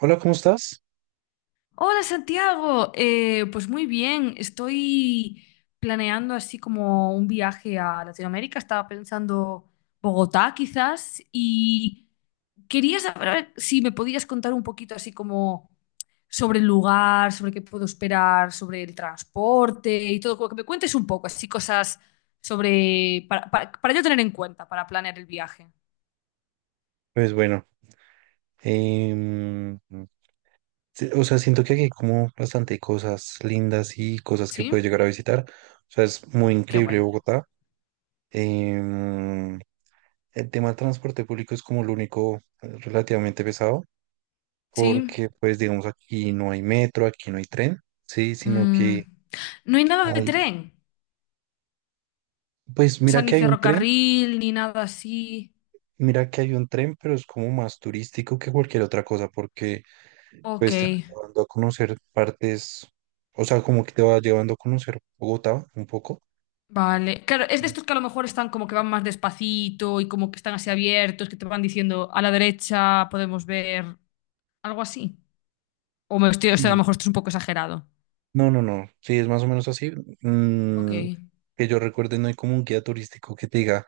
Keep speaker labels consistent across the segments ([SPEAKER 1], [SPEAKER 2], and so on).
[SPEAKER 1] Hola, ¿cómo estás?
[SPEAKER 2] Hola Santiago. Pues muy bien, estoy planeando así como un viaje a Latinoamérica, estaba pensando Bogotá quizás, y quería saber, a ver, si me podías contar un poquito así como sobre el lugar, sobre qué puedo esperar, sobre el transporte y todo, como que me cuentes un poco así cosas sobre, para yo tener en cuenta para planear el viaje.
[SPEAKER 1] Pues bueno, em, sí, o sea, siento que aquí hay como bastante cosas lindas y cosas que puedes
[SPEAKER 2] ¿Sí?
[SPEAKER 1] llegar a visitar. O sea, es muy
[SPEAKER 2] Qué
[SPEAKER 1] increíble
[SPEAKER 2] guay.
[SPEAKER 1] Bogotá. Em, el tema del transporte público es como lo único relativamente pesado,
[SPEAKER 2] ¿Sí?
[SPEAKER 1] porque pues digamos aquí no hay metro, aquí no hay tren, sí, sino
[SPEAKER 2] Mm,
[SPEAKER 1] que
[SPEAKER 2] ¿No hay nada de
[SPEAKER 1] hay,
[SPEAKER 2] tren?
[SPEAKER 1] pues
[SPEAKER 2] O sea,
[SPEAKER 1] mira
[SPEAKER 2] ni
[SPEAKER 1] que hay un tren,
[SPEAKER 2] ferrocarril, ni nada así.
[SPEAKER 1] mira que hay un tren, pero es como más turístico que cualquier otra cosa, porque
[SPEAKER 2] Ok,
[SPEAKER 1] pues te va llevando a conocer partes, o sea, como que te va llevando a conocer Bogotá un poco.
[SPEAKER 2] vale. Claro, es de estos que a lo mejor están como que van más despacito, y como que están así abiertos, que te van diciendo, a la derecha podemos ver algo así. O sea, a lo
[SPEAKER 1] Sí.
[SPEAKER 2] mejor esto es un poco exagerado.
[SPEAKER 1] No, no, no, sí, es más o menos así.
[SPEAKER 2] Ok.
[SPEAKER 1] Mm, que yo recuerde, no hay como un guía turístico que te diga,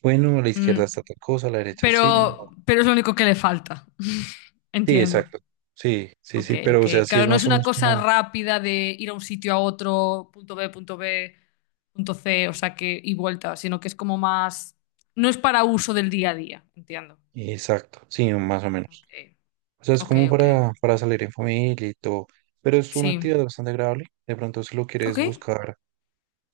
[SPEAKER 1] bueno, a la
[SPEAKER 2] Mm,
[SPEAKER 1] izquierda está tal cosa, a la derecha sí,
[SPEAKER 2] pero,
[SPEAKER 1] no.
[SPEAKER 2] pero es lo único que le falta.
[SPEAKER 1] Sí,
[SPEAKER 2] Entiendo.
[SPEAKER 1] exacto. Sí, sí,
[SPEAKER 2] Ok,
[SPEAKER 1] sí, pero
[SPEAKER 2] ok.
[SPEAKER 1] o sea, sí es
[SPEAKER 2] Claro, no es
[SPEAKER 1] más o
[SPEAKER 2] una
[SPEAKER 1] menos
[SPEAKER 2] cosa
[SPEAKER 1] como,
[SPEAKER 2] rápida de ir a un sitio a otro, punto B, punto C, o sea que, y vuelta, sino que es como más. No es para uso del día a día, entiendo.
[SPEAKER 1] exacto, sí, más o menos.
[SPEAKER 2] Eh,
[SPEAKER 1] O sea, es
[SPEAKER 2] Ok,
[SPEAKER 1] como
[SPEAKER 2] ok.
[SPEAKER 1] para salir en familia y todo, pero es una
[SPEAKER 2] Sí.
[SPEAKER 1] actividad bastante agradable. De pronto, si lo quieres
[SPEAKER 2] Ok,
[SPEAKER 1] buscar,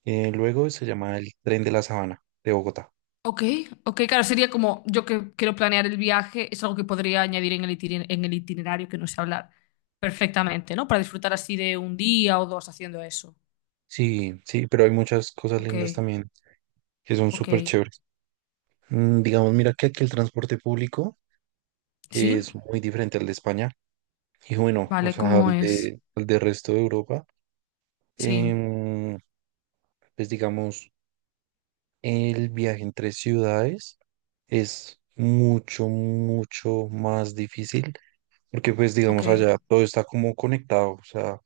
[SPEAKER 1] luego se llama el Tren de la Sabana de Bogotá.
[SPEAKER 2] ok, ok. Claro, sería como yo que quiero planear el viaje, es algo que podría añadir en el itinerario, que no sé hablar perfectamente, ¿no? Para disfrutar así de un día o dos haciendo eso.
[SPEAKER 1] Sí, sí, pero hay muchas cosas
[SPEAKER 2] Ok,
[SPEAKER 1] lindas también que son
[SPEAKER 2] ok.
[SPEAKER 1] súper chéveres. Digamos, mira que aquí el transporte público
[SPEAKER 2] Sí,
[SPEAKER 1] es muy diferente al de España y bueno, o
[SPEAKER 2] vale,
[SPEAKER 1] sea,
[SPEAKER 2] ¿cómo
[SPEAKER 1] al
[SPEAKER 2] es?
[SPEAKER 1] de, al de resto de Europa.
[SPEAKER 2] Sí,
[SPEAKER 1] Em, pues digamos, el viaje entre ciudades es mucho, mucho más difícil porque pues
[SPEAKER 2] ok.
[SPEAKER 1] digamos allá todo está como conectado, o sea,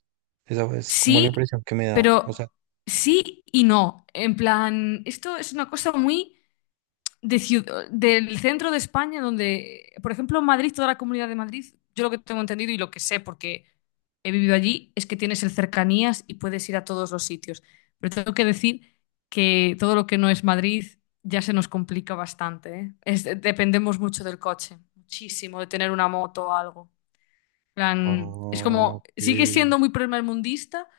[SPEAKER 1] esa es como la
[SPEAKER 2] Sí,
[SPEAKER 1] impresión que me da. O sea,
[SPEAKER 2] pero sí y no. En plan, esto es una cosa muy de ciud- del centro de España. Donde, por ejemplo, Madrid, toda la comunidad de Madrid, yo lo que tengo entendido y lo que sé porque he vivido allí es que tienes el cercanías y puedes ir a todos los sitios. Pero tengo que decir que todo lo que no es Madrid ya se nos complica bastante, ¿eh? Dependemos mucho del coche, muchísimo, de tener una moto o algo, plan, es
[SPEAKER 1] ah,
[SPEAKER 2] como,
[SPEAKER 1] ok.
[SPEAKER 2] sigue siendo muy primermundista,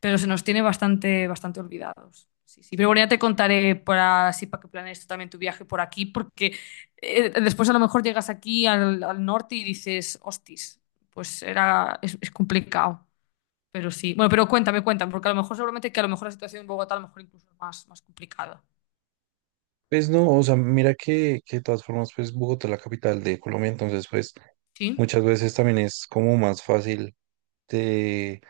[SPEAKER 2] pero se nos tiene bastante, bastante olvidados. Sí, sí. Pero bueno, ya te contaré, para así para que planees tú también tu viaje por aquí, porque después a lo mejor llegas aquí al norte y dices, hostis, pues era, es complicado. Pero sí. Bueno, pero cuéntame, cuéntame, porque a lo mejor seguramente que a lo mejor la situación en Bogotá a lo mejor incluso es más, más complicada.
[SPEAKER 1] Pues no, o sea, mira que de todas formas, pues Bogotá es la capital de Colombia, entonces pues
[SPEAKER 2] Sí,
[SPEAKER 1] muchas veces también es como más fácil de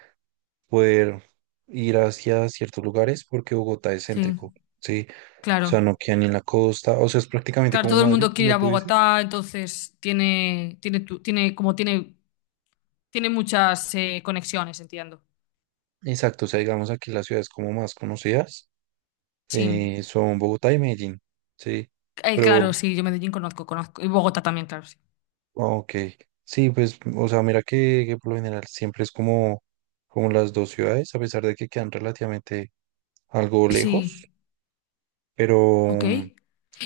[SPEAKER 1] poder ir hacia ciertos lugares porque Bogotá es
[SPEAKER 2] sí,
[SPEAKER 1] céntrico, ¿sí? O
[SPEAKER 2] claro.
[SPEAKER 1] sea, no queda ni en la costa, o sea, es prácticamente
[SPEAKER 2] Claro,
[SPEAKER 1] como
[SPEAKER 2] todo el
[SPEAKER 1] Madrid,
[SPEAKER 2] mundo quiere ir
[SPEAKER 1] como
[SPEAKER 2] a
[SPEAKER 1] tú dices.
[SPEAKER 2] Bogotá, entonces tiene, tiene, tu- tiene, como tiene, tiene muchas conexiones, entiendo.
[SPEAKER 1] Exacto, o sea, digamos aquí las ciudades como más conocidas
[SPEAKER 2] Sí.
[SPEAKER 1] son Bogotá y Medellín, ¿sí? Pero
[SPEAKER 2] Claro, sí, yo Medellín conozco, conozco. Y Bogotá también, claro, sí.
[SPEAKER 1] Ok, sí, pues, o sea, mira que por lo general siempre es como, como las dos ciudades, a pesar de que quedan relativamente algo lejos,
[SPEAKER 2] Sí,
[SPEAKER 1] pero,
[SPEAKER 2] ok.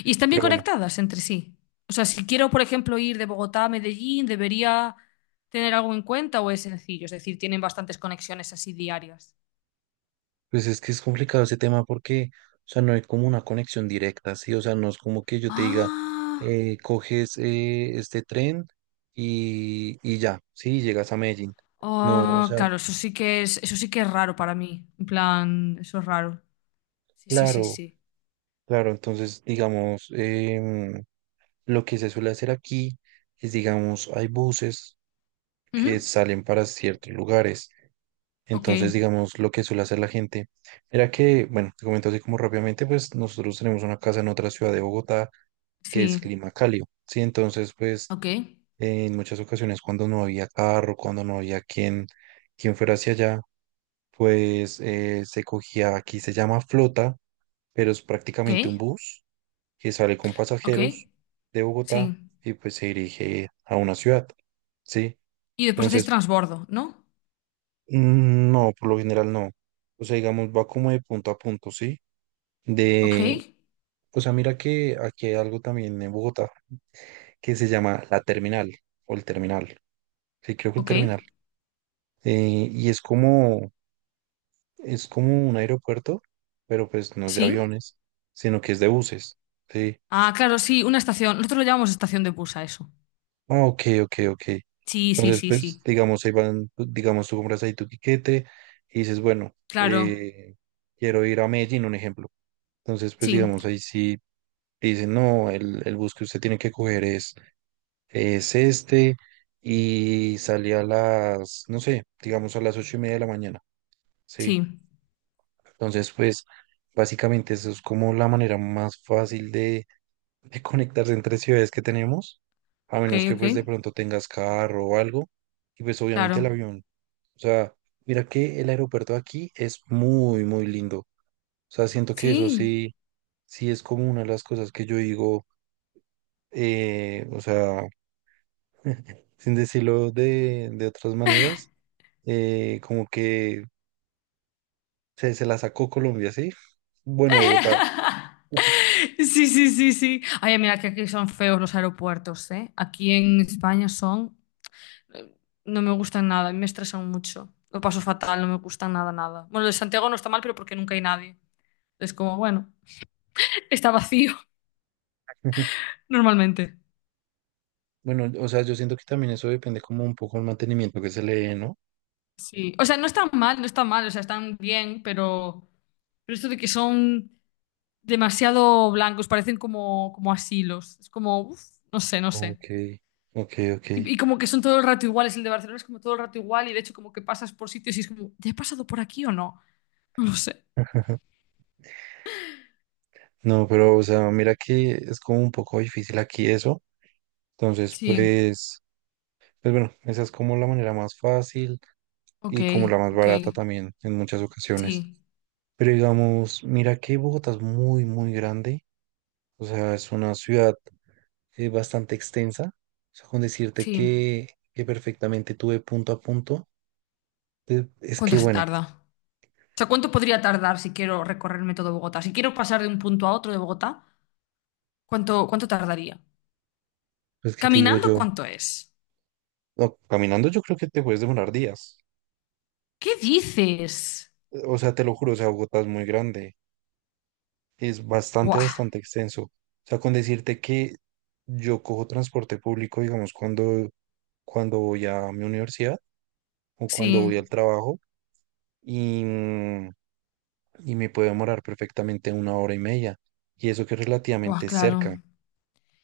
[SPEAKER 2] ¿Y están
[SPEAKER 1] pero
[SPEAKER 2] bien
[SPEAKER 1] bueno,
[SPEAKER 2] conectadas entre sí? O sea, si quiero, por ejemplo, ir de Bogotá a Medellín, ¿debería tener algo en cuenta o es sencillo? Es decir, tienen bastantes conexiones así diarias.
[SPEAKER 1] pues es que es complicado ese tema porque, o sea, no hay como una conexión directa, ¿sí? O sea, no es como que yo te diga,
[SPEAKER 2] Ah,
[SPEAKER 1] coges este tren y ya, ¿sí? Llegas a Medellín. No, o
[SPEAKER 2] ah,
[SPEAKER 1] sea,
[SPEAKER 2] claro, eso sí que es, eso sí que es raro para mí. En plan, eso es raro. Sí, sí, sí,
[SPEAKER 1] claro,
[SPEAKER 2] sí.
[SPEAKER 1] claro, entonces, digamos, em, lo que se suele hacer aquí es, digamos, hay buses que
[SPEAKER 2] Ujú.
[SPEAKER 1] salen para ciertos lugares.
[SPEAKER 2] Ok,
[SPEAKER 1] Entonces, digamos, lo que suele hacer la gente, era que, bueno, te comento así como rápidamente, pues nosotros tenemos una casa en otra ciudad de Bogotá que es
[SPEAKER 2] sí,
[SPEAKER 1] clima cálido, ¿sí? Entonces, pues
[SPEAKER 2] ok,
[SPEAKER 1] en muchas ocasiones cuando no había carro, cuando no había quien, quien fuera hacia allá, pues se cogía, aquí se llama flota, pero es
[SPEAKER 2] ok,
[SPEAKER 1] prácticamente un bus que sale con
[SPEAKER 2] ok,
[SPEAKER 1] pasajeros de Bogotá
[SPEAKER 2] sí.
[SPEAKER 1] y pues se dirige a una ciudad, ¿sí?
[SPEAKER 2] Y después hacéis
[SPEAKER 1] Entonces,
[SPEAKER 2] transbordo, ¿no?
[SPEAKER 1] no, por lo general no. O sea, digamos, va como de punto a punto, ¿sí?
[SPEAKER 2] Ok,
[SPEAKER 1] De, o sea, mira que aquí hay algo también en Bogotá que se llama la terminal o el terminal. Sí, creo que el
[SPEAKER 2] ok,
[SPEAKER 1] terminal. Y es como un aeropuerto, pero pues no es de
[SPEAKER 2] sí.
[SPEAKER 1] aviones, sino que es de buses, ¿sí?
[SPEAKER 2] Ah, claro, sí, una estación. Nosotros lo llamamos estación de bus a eso.
[SPEAKER 1] Ah, ok, ok, ok.
[SPEAKER 2] Sí, sí,
[SPEAKER 1] Entonces,
[SPEAKER 2] sí,
[SPEAKER 1] pues,
[SPEAKER 2] sí.
[SPEAKER 1] digamos, ahí van, pues, digamos, tú compras ahí tu tiquete y dices, bueno,
[SPEAKER 2] Claro,
[SPEAKER 1] quiero ir a Medellín, un ejemplo. Entonces, pues,
[SPEAKER 2] sí,
[SPEAKER 1] digamos, ahí sí, te dicen, no, el bus que usted tiene que coger es este y salía a las, no sé, digamos a las 8:30 de la mañana, ¿sí?
[SPEAKER 2] sí.
[SPEAKER 1] Entonces, pues, básicamente eso es como la manera más fácil de, conectarse entre ciudades que tenemos, a
[SPEAKER 2] Ok,
[SPEAKER 1] menos que
[SPEAKER 2] ok,
[SPEAKER 1] pues de pronto tengas carro o algo, y pues obviamente el
[SPEAKER 2] claro.
[SPEAKER 1] avión, o sea, mira que el aeropuerto de aquí es muy, muy lindo, o sea, siento que eso
[SPEAKER 2] Sí.
[SPEAKER 1] sí es como una de las cosas que yo digo, o sea, sin decirlo de, otras maneras, como que se la sacó Colombia, ¿sí? Bueno, Bogotá.
[SPEAKER 2] Sí, sí, sí, sí. Ay, mira que aquí son feos los aeropuertos, ¿eh? Aquí en España son, eh, no me gustan nada, me estresan mucho. Lo paso fatal, no me gustan nada, nada. Bueno, el de Santiago no está mal, pero porque nunca hay nadie. Es como, bueno, está vacío normalmente.
[SPEAKER 1] Bueno, o sea, yo siento que también eso depende como un poco del mantenimiento que se le dé, ¿no?
[SPEAKER 2] Sí, o sea, no están mal, no están mal, o sea, están bien, pero, esto de que son demasiado blancos, parecen como asilos. Es como, uf, no sé, no sé.
[SPEAKER 1] Ok, ok, ok.
[SPEAKER 2] Y como que son todo el rato iguales, el de Barcelona es como todo el rato igual, y de hecho como que pasas por sitios y es como, ¿ya he pasado por aquí o no? No lo sé.
[SPEAKER 1] No, pero, o sea, mira que es como un poco difícil aquí eso. Entonces,
[SPEAKER 2] Sí,
[SPEAKER 1] pues bueno, esa es como la manera más fácil
[SPEAKER 2] ok,
[SPEAKER 1] y como la más
[SPEAKER 2] ok,
[SPEAKER 1] barata también en muchas ocasiones.
[SPEAKER 2] sí,
[SPEAKER 1] Pero digamos, mira que Bogotá es muy, muy grande. O sea, es una ciudad bastante extensa. O sea, con decirte
[SPEAKER 2] sí.
[SPEAKER 1] que perfectamente tuve punto a punto. Es
[SPEAKER 2] ¿Cuánto
[SPEAKER 1] que
[SPEAKER 2] se
[SPEAKER 1] bueno,
[SPEAKER 2] tarda? O sea, ¿cuánto podría tardar si quiero recorrerme todo Bogotá? Si quiero pasar de un punto a otro de Bogotá, ¿cuánto tardaría?
[SPEAKER 1] pues que te digo
[SPEAKER 2] ¿Caminando
[SPEAKER 1] yo,
[SPEAKER 2] cuánto es?
[SPEAKER 1] no, caminando yo creo que te puedes demorar días.
[SPEAKER 2] ¿Qué dices?
[SPEAKER 1] O sea, te lo juro, o sea, Bogotá es muy grande. Es bastante,
[SPEAKER 2] Buah,
[SPEAKER 1] bastante extenso. O sea, con decirte que yo cojo transporte público, digamos, cuando voy a mi universidad o cuando
[SPEAKER 2] sí,
[SPEAKER 1] voy al trabajo y, mm, y me puede demorar perfectamente una hora y media. Y eso que es
[SPEAKER 2] buah,
[SPEAKER 1] relativamente
[SPEAKER 2] claro.
[SPEAKER 1] cerca.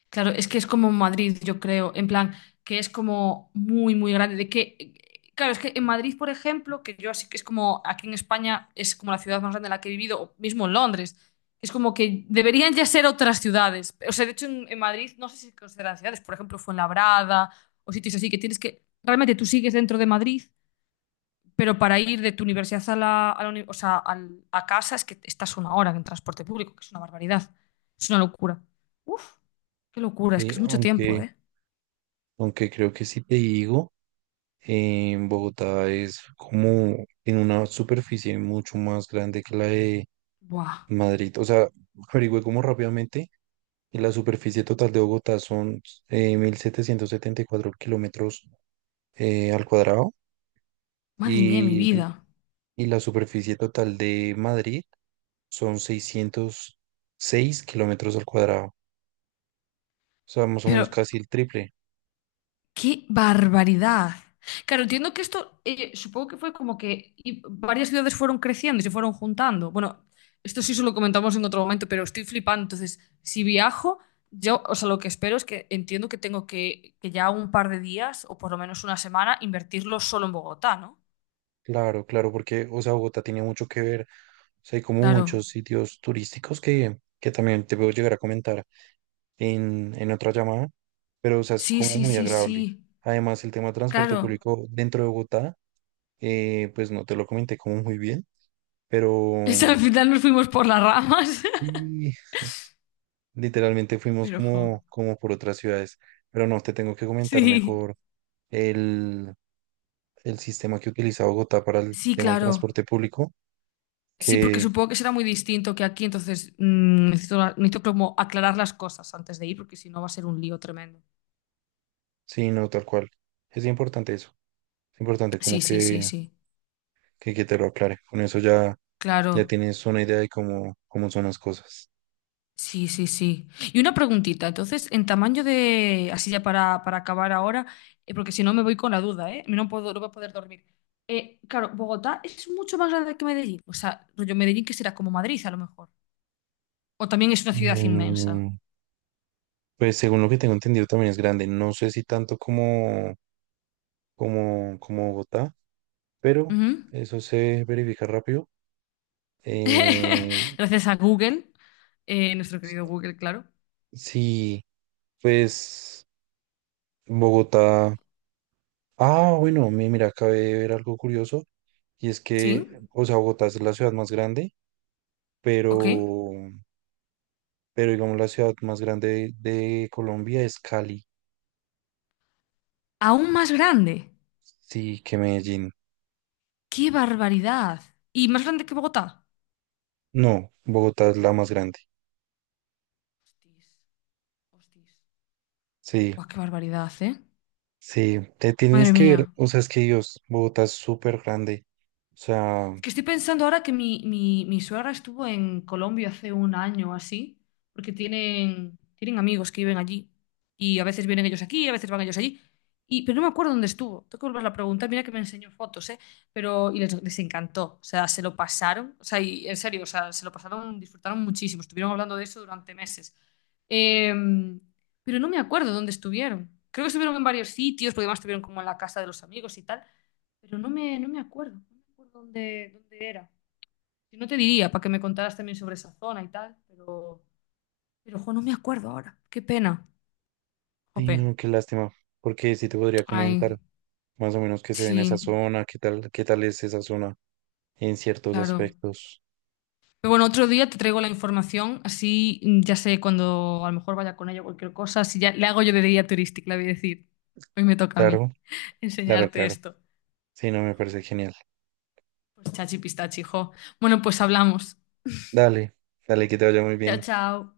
[SPEAKER 2] Claro, es que es como Madrid, yo creo, en plan, que es como muy, muy grande. De que, claro, es que en Madrid, por ejemplo, que yo así que es como aquí en España, es como la ciudad más grande en la que he vivido, o mismo en Londres, es como que deberían ya ser otras ciudades. O sea, de hecho, en Madrid no sé si consideran ciudades, por ejemplo, Fuenlabrada o sitios así, que tienes que, realmente tú sigues dentro de Madrid, pero para ir de tu universidad a la o sea, a casa, es que estás una hora en transporte público, que es una barbaridad. Es una locura. Uf, qué locura, es que
[SPEAKER 1] Y
[SPEAKER 2] es mucho tiempo,
[SPEAKER 1] aunque
[SPEAKER 2] ¿eh?
[SPEAKER 1] Aunque creo que si te digo, en Bogotá es como en una superficie mucho más grande que la de
[SPEAKER 2] Buah,
[SPEAKER 1] Madrid. O sea, averigüé como rápidamente y la superficie total de Bogotá son 1.774 kilómetros al cuadrado
[SPEAKER 2] madre mía de mi
[SPEAKER 1] y,
[SPEAKER 2] vida.
[SPEAKER 1] y la superficie total de Madrid son 606 kilómetros al cuadrado. O sea, más o
[SPEAKER 2] Pero
[SPEAKER 1] menos casi el triple.
[SPEAKER 2] ¡qué barbaridad! Claro, entiendo que esto, supongo que fue como que, y varias ciudades fueron creciendo y se fueron juntando. Bueno, esto sí se lo comentamos en otro momento, pero estoy flipando. Entonces, si viajo, yo, o sea, lo que espero es que entiendo que tengo que ya un par de días o por lo menos una semana invertirlo solo en Bogotá, ¿no?
[SPEAKER 1] Claro, claro, porque, o sea, Bogotá tiene mucho que ver. O sea, hay como
[SPEAKER 2] Claro.
[SPEAKER 1] muchos sitios turísticos que también te puedo llegar a comentar en, otra llamada, pero, o sea, es
[SPEAKER 2] Sí,
[SPEAKER 1] como
[SPEAKER 2] sí,
[SPEAKER 1] muy
[SPEAKER 2] sí,
[SPEAKER 1] agradable.
[SPEAKER 2] sí.
[SPEAKER 1] Además, el tema de transporte
[SPEAKER 2] Claro.
[SPEAKER 1] público dentro de Bogotá, pues no te lo comenté como muy bien, pero
[SPEAKER 2] Es, al final nos fuimos por las ramas.
[SPEAKER 1] sí, literalmente fuimos
[SPEAKER 2] Pero, jo.
[SPEAKER 1] como por otras ciudades, pero no, te tengo que comentar
[SPEAKER 2] Sí.
[SPEAKER 1] mejor el, el sistema que utiliza Bogotá para el
[SPEAKER 2] Sí,
[SPEAKER 1] tema del
[SPEAKER 2] claro.
[SPEAKER 1] transporte público.
[SPEAKER 2] Sí, porque supongo que será muy distinto que aquí, entonces necesito, necesito como aclarar las cosas antes de ir, porque si no va a ser un lío tremendo.
[SPEAKER 1] Sí, no, tal cual. Es importante eso. Es importante como
[SPEAKER 2] Sí, sí, sí,
[SPEAKER 1] que,
[SPEAKER 2] sí.
[SPEAKER 1] que, que te lo aclare. Con eso ya, ya
[SPEAKER 2] Claro.
[SPEAKER 1] tienes una idea de cómo, cómo son las cosas.
[SPEAKER 2] Sí, sí, sí. Y una preguntita, entonces, en tamaño de, así ya para, acabar ahora, porque si no me voy con la duda, ¿eh? No puedo, no voy a poder dormir. Claro, Bogotá es mucho más grande que Medellín. O sea, rollo Medellín que será como Madrid a lo mejor. O también es una ciudad inmensa.
[SPEAKER 1] Em, pues según lo que tengo entendido también es grande. No sé si tanto como, como Bogotá, pero
[SPEAKER 2] Ujú.
[SPEAKER 1] eso se verifica rápido. Eh,
[SPEAKER 2] Gracias a Google, nuestro querido Google, claro.
[SPEAKER 1] sí, pues Bogotá. Ah, bueno, mira, acabé de ver algo curioso. Y es
[SPEAKER 2] Sí.
[SPEAKER 1] que, o sea, Bogotá es la ciudad más grande,
[SPEAKER 2] Ok.
[SPEAKER 1] pero... pero digamos la ciudad más grande de, Colombia es Cali,
[SPEAKER 2] Aún más grande.
[SPEAKER 1] sí, que Medellín.
[SPEAKER 2] ¡Qué barbaridad! ¿Y más grande que Bogotá?
[SPEAKER 1] No, Bogotá es la más grande.
[SPEAKER 2] Hostis, hostis.
[SPEAKER 1] Sí,
[SPEAKER 2] Buah, qué barbaridad, ¿eh?
[SPEAKER 1] sí, te tienes
[SPEAKER 2] Madre
[SPEAKER 1] que ver,
[SPEAKER 2] mía.
[SPEAKER 1] o sea, es que Dios, Bogotá es súper grande. O sea,
[SPEAKER 2] Es que estoy pensando ahora que mi suegra estuvo en Colombia hace un año o así, porque tienen amigos que viven allí. Y a veces vienen ellos aquí, a veces van ellos allí. Y, pero no me acuerdo dónde estuvo. Tengo que volverla a preguntar. Mira que me enseñó fotos, ¿eh? Pero, y les encantó. O sea, se lo pasaron. O sea, y en serio, o sea, se lo pasaron, disfrutaron muchísimo. Estuvieron hablando de eso durante meses. Em, pero no me acuerdo dónde estuvieron. Creo que estuvieron en varios sitios, porque además estuvieron como en la casa de los amigos y tal, pero no me acuerdo, no me acuerdo dónde era. Si no te diría, para que me contaras también sobre esa zona y tal, pero, jo, no me acuerdo ahora. Qué pena.
[SPEAKER 1] y
[SPEAKER 2] Jope.
[SPEAKER 1] no, qué lástima, porque sí te podría comentar
[SPEAKER 2] Ay,
[SPEAKER 1] más o menos qué se ve en esa
[SPEAKER 2] sí,
[SPEAKER 1] zona, qué tal es esa zona en ciertos
[SPEAKER 2] claro.
[SPEAKER 1] aspectos.
[SPEAKER 2] Pero bueno, otro día te traigo la información, así ya sé, cuando a lo mejor vaya con ella o cualquier cosa, si ya le hago yo de guía turística, le voy a decir, hoy me toca a mí
[SPEAKER 1] Claro, claro,
[SPEAKER 2] enseñarte
[SPEAKER 1] claro.
[SPEAKER 2] esto.
[SPEAKER 1] Sí, no, me
[SPEAKER 2] Jo.
[SPEAKER 1] parece genial.
[SPEAKER 2] Pues chachi pistachi, jo. Bueno, pues hablamos.
[SPEAKER 1] Dale, dale, que te vaya muy
[SPEAKER 2] Chao,
[SPEAKER 1] bien.
[SPEAKER 2] chao.